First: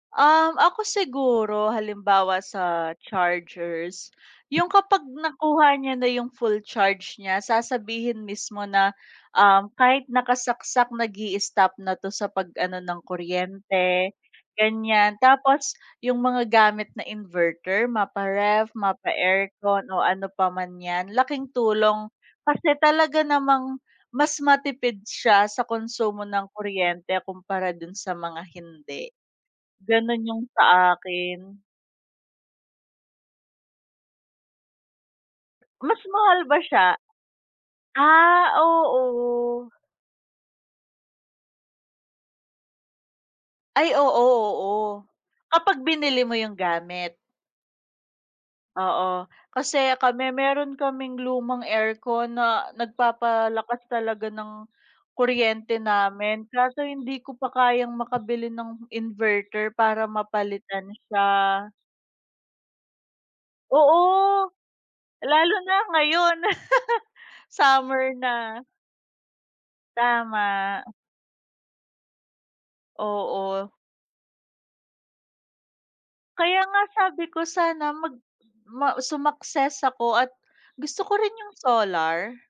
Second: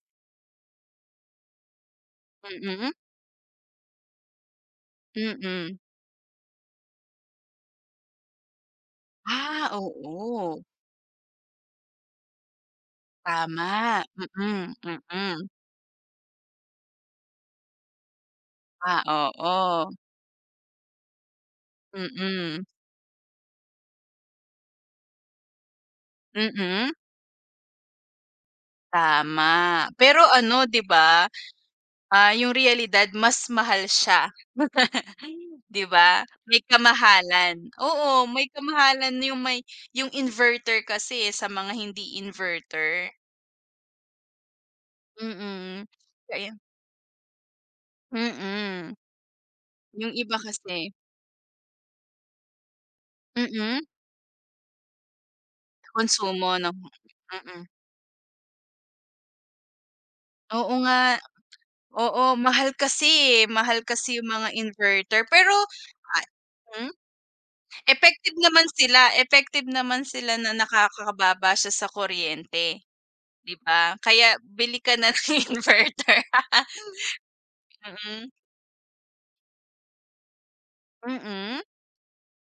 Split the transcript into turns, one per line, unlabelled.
Uhm, ako siguro, halimbawa
Mm?
sa chargers, 'yong kapag
Mm.
nakuha niya na yung full charge niya sasabihin mismo na,
Ah,
uhm, kahit
oo.
nakasaksak nag-i-istop na 'to sa pag ano ng
Tama.
kuryente,
Mm,
ganyan.
mm.
Tapos, 'yong mga gamit na inverter, mapa-ref,
Ah,
mapa-aircon
oo.
o ano pa man 'yan, laking tulong,
Mm.
kasi talaga namang mas matipid siya sa konsumo ng
Mm?
kuryente kumpara do'n sa mga hindi.
Tama. Pero
Gano'n 'yong
ano 'di
sa
ba,
akin.
ah, 'yong realidad, mas mahal siya. Ay 'di
Mas
ba,
mahal ba
may
siya
kamahalan, oo, may
Ah,
kamahalan 'yong may
oo.
'yong inverter kasi, eh, sa mga hindi inverter.
Ay oo, oo. Kapag
Mm.
binili mo
Kaya 'yo
'yong gamit.
Mm.
Oo. Kasi
'Yong
kami
iba
mayro'n
kasi
kaming lumang aircon na
Mm?
nagpapalakas talaga ng, kuryente
Konsumo
namin.
'no
Kaso hindi ko pa
Mm.
kayang makabili ng inverter para
Oo
mapalitan
nga.
siya.
Oo, mahal kasi, eh, mahal kasi 'yong mga
Oo.
inverter. Pero,
Lalo na
ah
ngayon.
hmm?
Summer
Effective
na.
naman sila, effective naman sila na
Tama.
nakakababa siya sa kuryente, 'di
Oo.
ba? Kaya bili ka na ng inverter.
Kaya nga sabi ko sana mag
Mm.
ma sumakses ako at, gusto ko rin 'yong
Mm?
solar.